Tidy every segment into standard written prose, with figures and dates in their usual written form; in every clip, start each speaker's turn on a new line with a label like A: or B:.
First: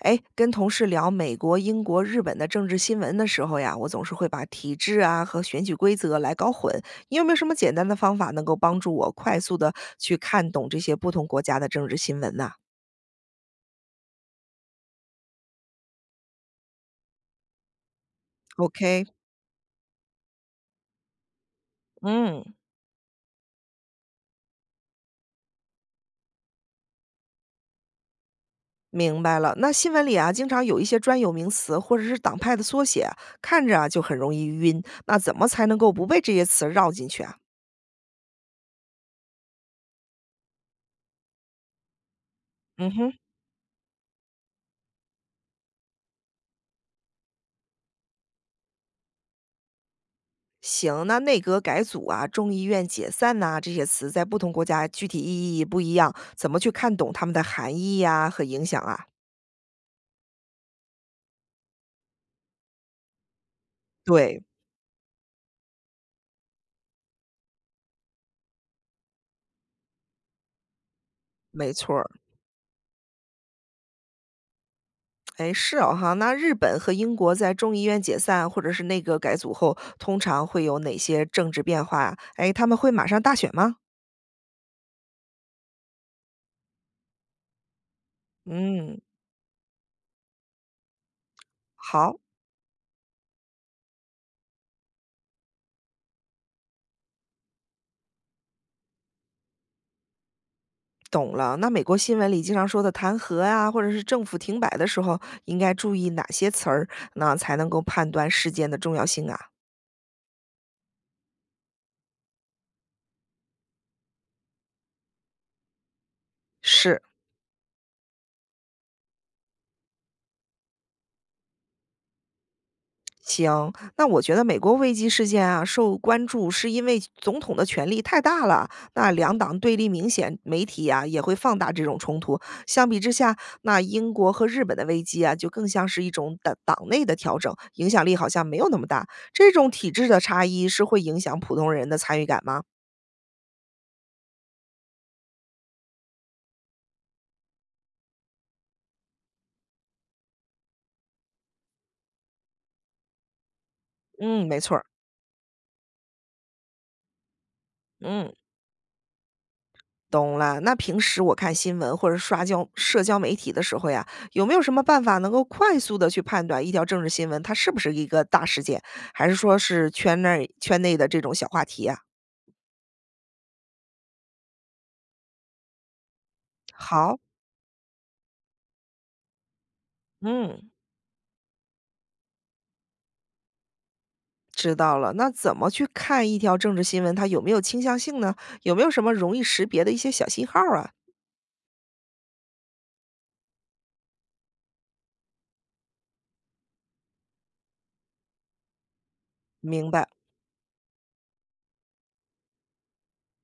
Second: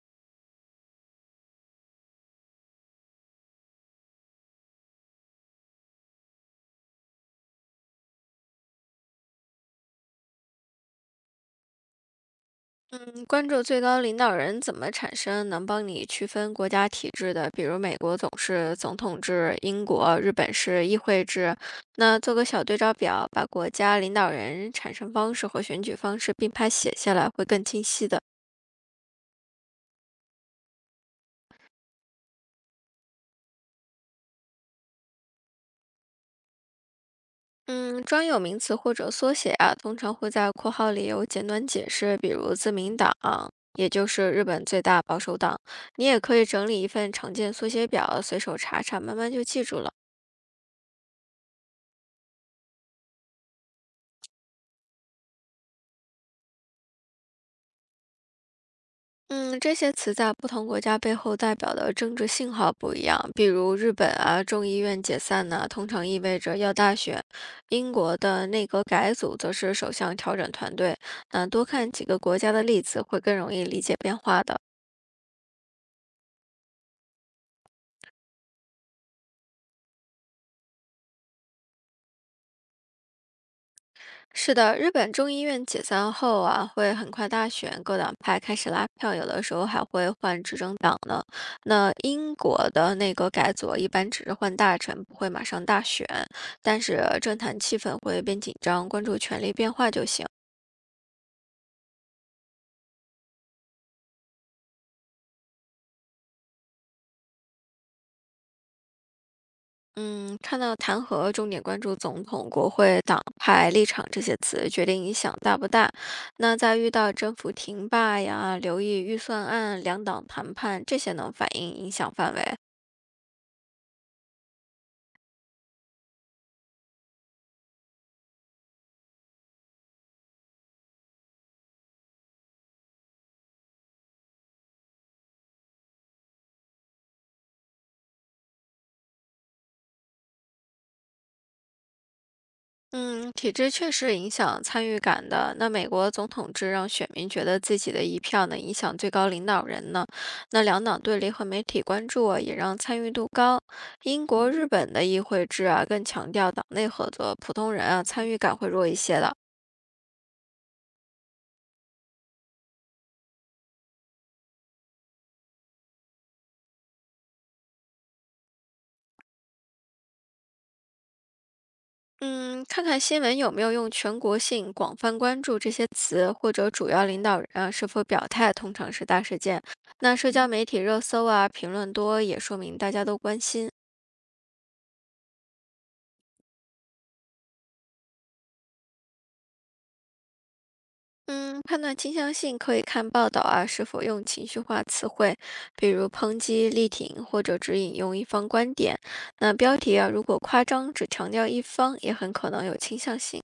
A: 哎，跟同事聊美国、英国、日本的政治新闻的时候呀，我总是会把体制啊和选举规则来搞混。你有没有什么简单的方法能够帮助我快速的去看懂这些不同国家的政治新闻呢
B: 嗯，关注最高领导人怎么产生，能帮你区分国家体制的，比如美国总是总
A: ？OK，
B: 统制，英国、日本是议会制。那做
A: 嗯，
B: 个小对照表，把国家领导人产生方式和选举方式并排写下来，会更清晰的。
A: 明白了。那新闻里啊，经常有一些专有名词或者是党派的缩写啊，看着啊就很容易晕。那怎么才能够不被这些词绕进去啊？
B: 嗯，专有名词或者缩写啊，通常会在括号里有简短解释，比如自
A: 嗯
B: 民
A: 哼。
B: 党，也就是日本最大保守党。你也可以整理一份常见缩写表，随手查查，慢慢就记住了。
A: 行，那内阁改组啊、众议院解散呐、这些词在不同国家具体意义不一样，怎么去看懂它们的含义呀、和影响啊？
B: 嗯，这些词在不同国家背后代表的政治信号不一样。比如日本
A: 对，
B: 啊，众议院解散呢，通常意味着要大选；英国的内阁改组则是首相调整团队。那多
A: 没
B: 看
A: 错
B: 几
A: 儿。
B: 个国家的例子，会更容易理解变化的。
A: 哎，是哦哈。那日本和英国在众议院解散或者是内阁改组后，通常会有哪些政治变化啊？哎，他们会马上大选吗？
B: 是的，日本众议院解散后啊，会很快大选，各党派开始拉
A: 嗯，
B: 票，有的时候还会换执政党呢。那
A: 好。
B: 英国的那个改组一般只是换大臣，不会马上大选，但是政坛气氛会变紧张，关注权力变化就行。
A: 懂了，那美国新闻里经常说的弹劾啊，或者是政府停摆的时候，应该注意哪些词儿，那才能够判断事件的重要性啊？
B: 嗯，看到弹劾，重点关注总统、国会、党派立场这些词，决定影响大不大。那在遇
A: 是，
B: 到政府停罢呀、留意预算案、两党谈判这些能反映影响范围啊。
A: 行，那我觉得美国危机事件啊受关注，是因为总统的权力太大了，那两党对立明显，媒体啊也会放大这种冲突。相比之下，那英国和日本的危机啊，就更像是一种党内的调整，影响力好像没有那么大。这种体制的差异是会影响普通人的参与感吗？
B: 嗯，体制确实影响参与感的。那美国总统制让选民觉得自己的一票能影响最高领导人呢？那两党对立和媒体关注啊，也让参与度高。英
A: 嗯，
B: 国、
A: 没
B: 日
A: 错儿，
B: 本的议会制啊，更强调党内合作，普通人啊参
A: 嗯。
B: 与感会弱一些的。
A: 懂了，那平时我看新闻或者刷交社交媒体的时候呀，有没有什么办法能够快速的去判断一条政治新闻，它是不是一个大事件，还是说是圈内的这种小话题呀？
B: 嗯，看看新闻有没有用全国性、广泛关注这些词，或者主要
A: 好，
B: 领导人啊是否表态，通常是大事件。那社交媒
A: 嗯，
B: 体热搜啊，评论多，也说明大家都关心。
A: 知道了。那怎么去看一条政治新闻，它有没有倾向性呢？有没有什么容易识别的一些小信号啊？
B: 嗯，判断倾向性可以看报道啊，是否用情绪化词汇，比如抨击、力挺或者只引用一方观点。那标
A: 明
B: 题
A: 白。
B: 啊，如果夸张，只强调一方，也很可能有倾向性。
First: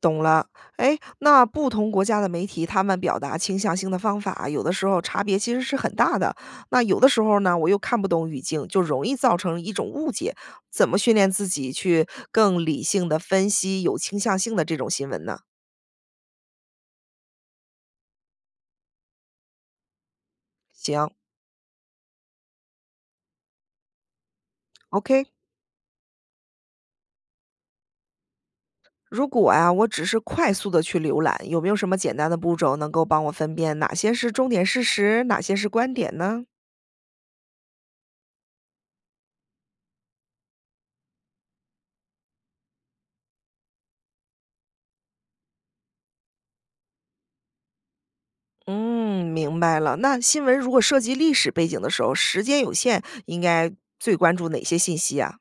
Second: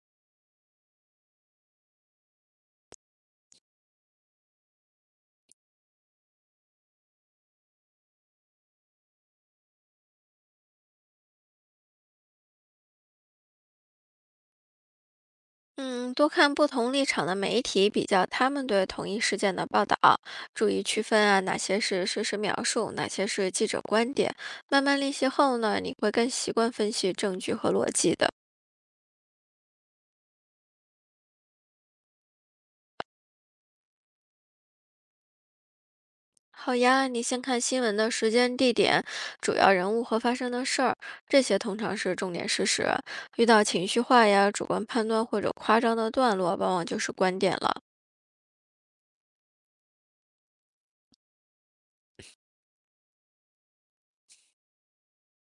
A: 懂了，哎，那不同国家的媒体，他们表达倾向性的方法，有的时候差别其实是很大的。那有的时候呢，我又看不懂语境，就容易造成一种误解。怎么训练自己去更理性的分析有倾向性的这种新闻呢？
B: 嗯，多看不同立场的媒体，比较他们对同一事件的报道，注意区
A: 行
B: 分啊，哪些是事实描述，哪些是记者观点。慢慢练习
A: ，OK。
B: 后呢，你会更习惯分析证据和逻辑的。
A: 如果啊，我只是快速的去浏览，有没有什么简单的步骤能够帮我分辨哪些是重点事实，哪些是观点呢？
B: 好呀，你先看新闻的时间、地点、主要人物和发生的事儿，这些通常是重点事实。遇到情绪化呀、主观判断或者夸张的段落，往往就是观点了。
A: 嗯，明白了。那新闻如果涉及历史背景的时候，时间有限，应该最关注哪些信息啊？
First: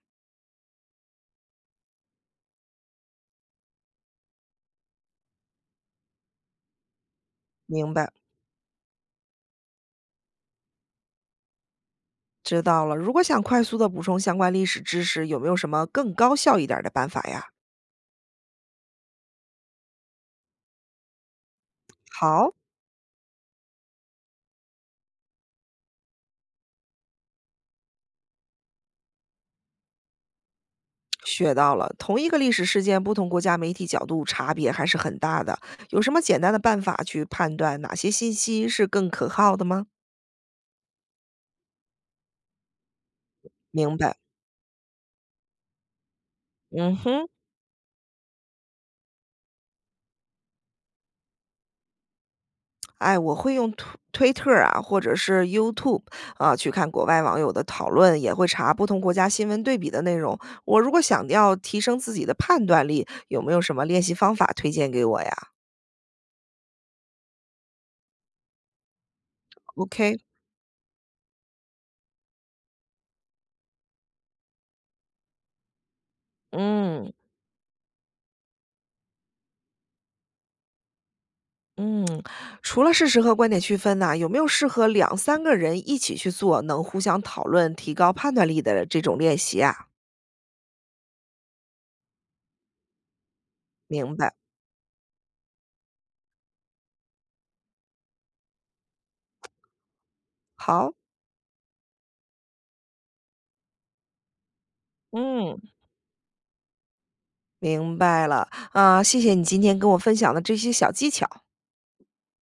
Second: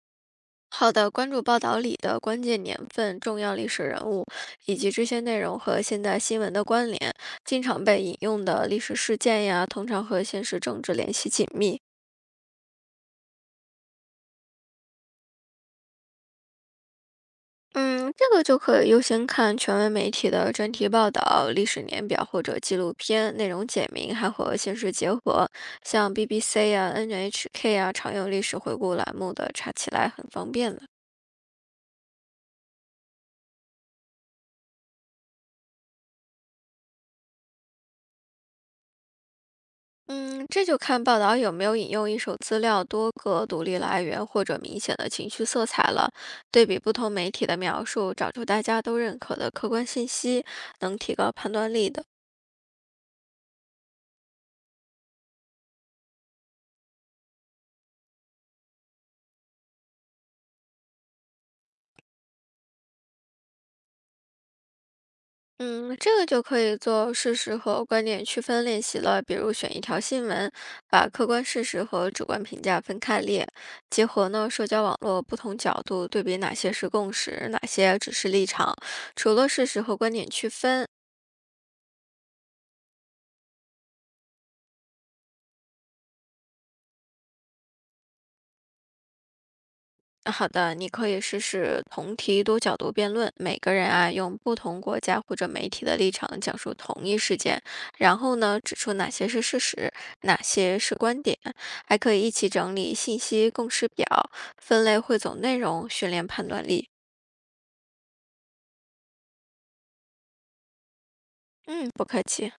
B: 好的，关注报道里的关键年份、重要历史人物，以及这些内容和现代新闻的关联。经常
A: 明
B: 被
A: 白，
B: 引用的历史事件呀，通常和现实政治联系紧密。
A: 知道了。如果想快速的补充相关历史知识，有没有什么更高效一点儿的办法呀？
B: 嗯，这个就可以优先看权威媒体的专题报道、历史年表或
A: 好，
B: 者纪录片，内容简明，还和现实结合。像 BBC 啊、NHK 啊，常有历史回顾栏目的，查起来很方便的。
A: 学到了。同一个历史事件，不同国家媒体角度差别还是很大的。有什么简单的办法去判断哪些信息是更可靠的吗？
B: 嗯，这就看报道有没有引用一手资料、多个独立
A: 明
B: 来
A: 白。
B: 源或者明显的情绪色彩了。对比不
A: 嗯
B: 同
A: 哼。
B: 媒体的描述，找出大家都认可的客观信息，能提高判断力的。
A: 哎，我会用推特啊，或者是 YouTube 啊，去看国外网友的讨论，也会查不同国家新闻对比的内容。我如果想要提升自己的判断力，有没有什么练习方法推荐给我呀
B: 嗯，这个就可以做事实和观点区分练习了。比如选一条
A: ？OK，
B: 新闻，把客观事实和主观评价分开列，结合呢社交网络不同角度对比哪些是
A: 嗯
B: 共识，哪些只是立场。除了事实和观点区分，
A: 嗯，除了事实和观点区分呐、有没有适合两三个人一起去做，能互相讨论、提高判断力的这种练习啊？
B: 好的，你可以试试同题多角度辩论，每个人啊
A: 明白，
B: 用不同国家或者媒体的立场讲述同一事件，然后呢指出哪些是事实，哪些
A: 好，
B: 是观点，还可以一起整理信息共识表，分类汇总内
A: 嗯，
B: 容，训练判断力。
A: 明白了啊，谢谢你今天跟我分享的这些小技巧。
B: 嗯，不客气。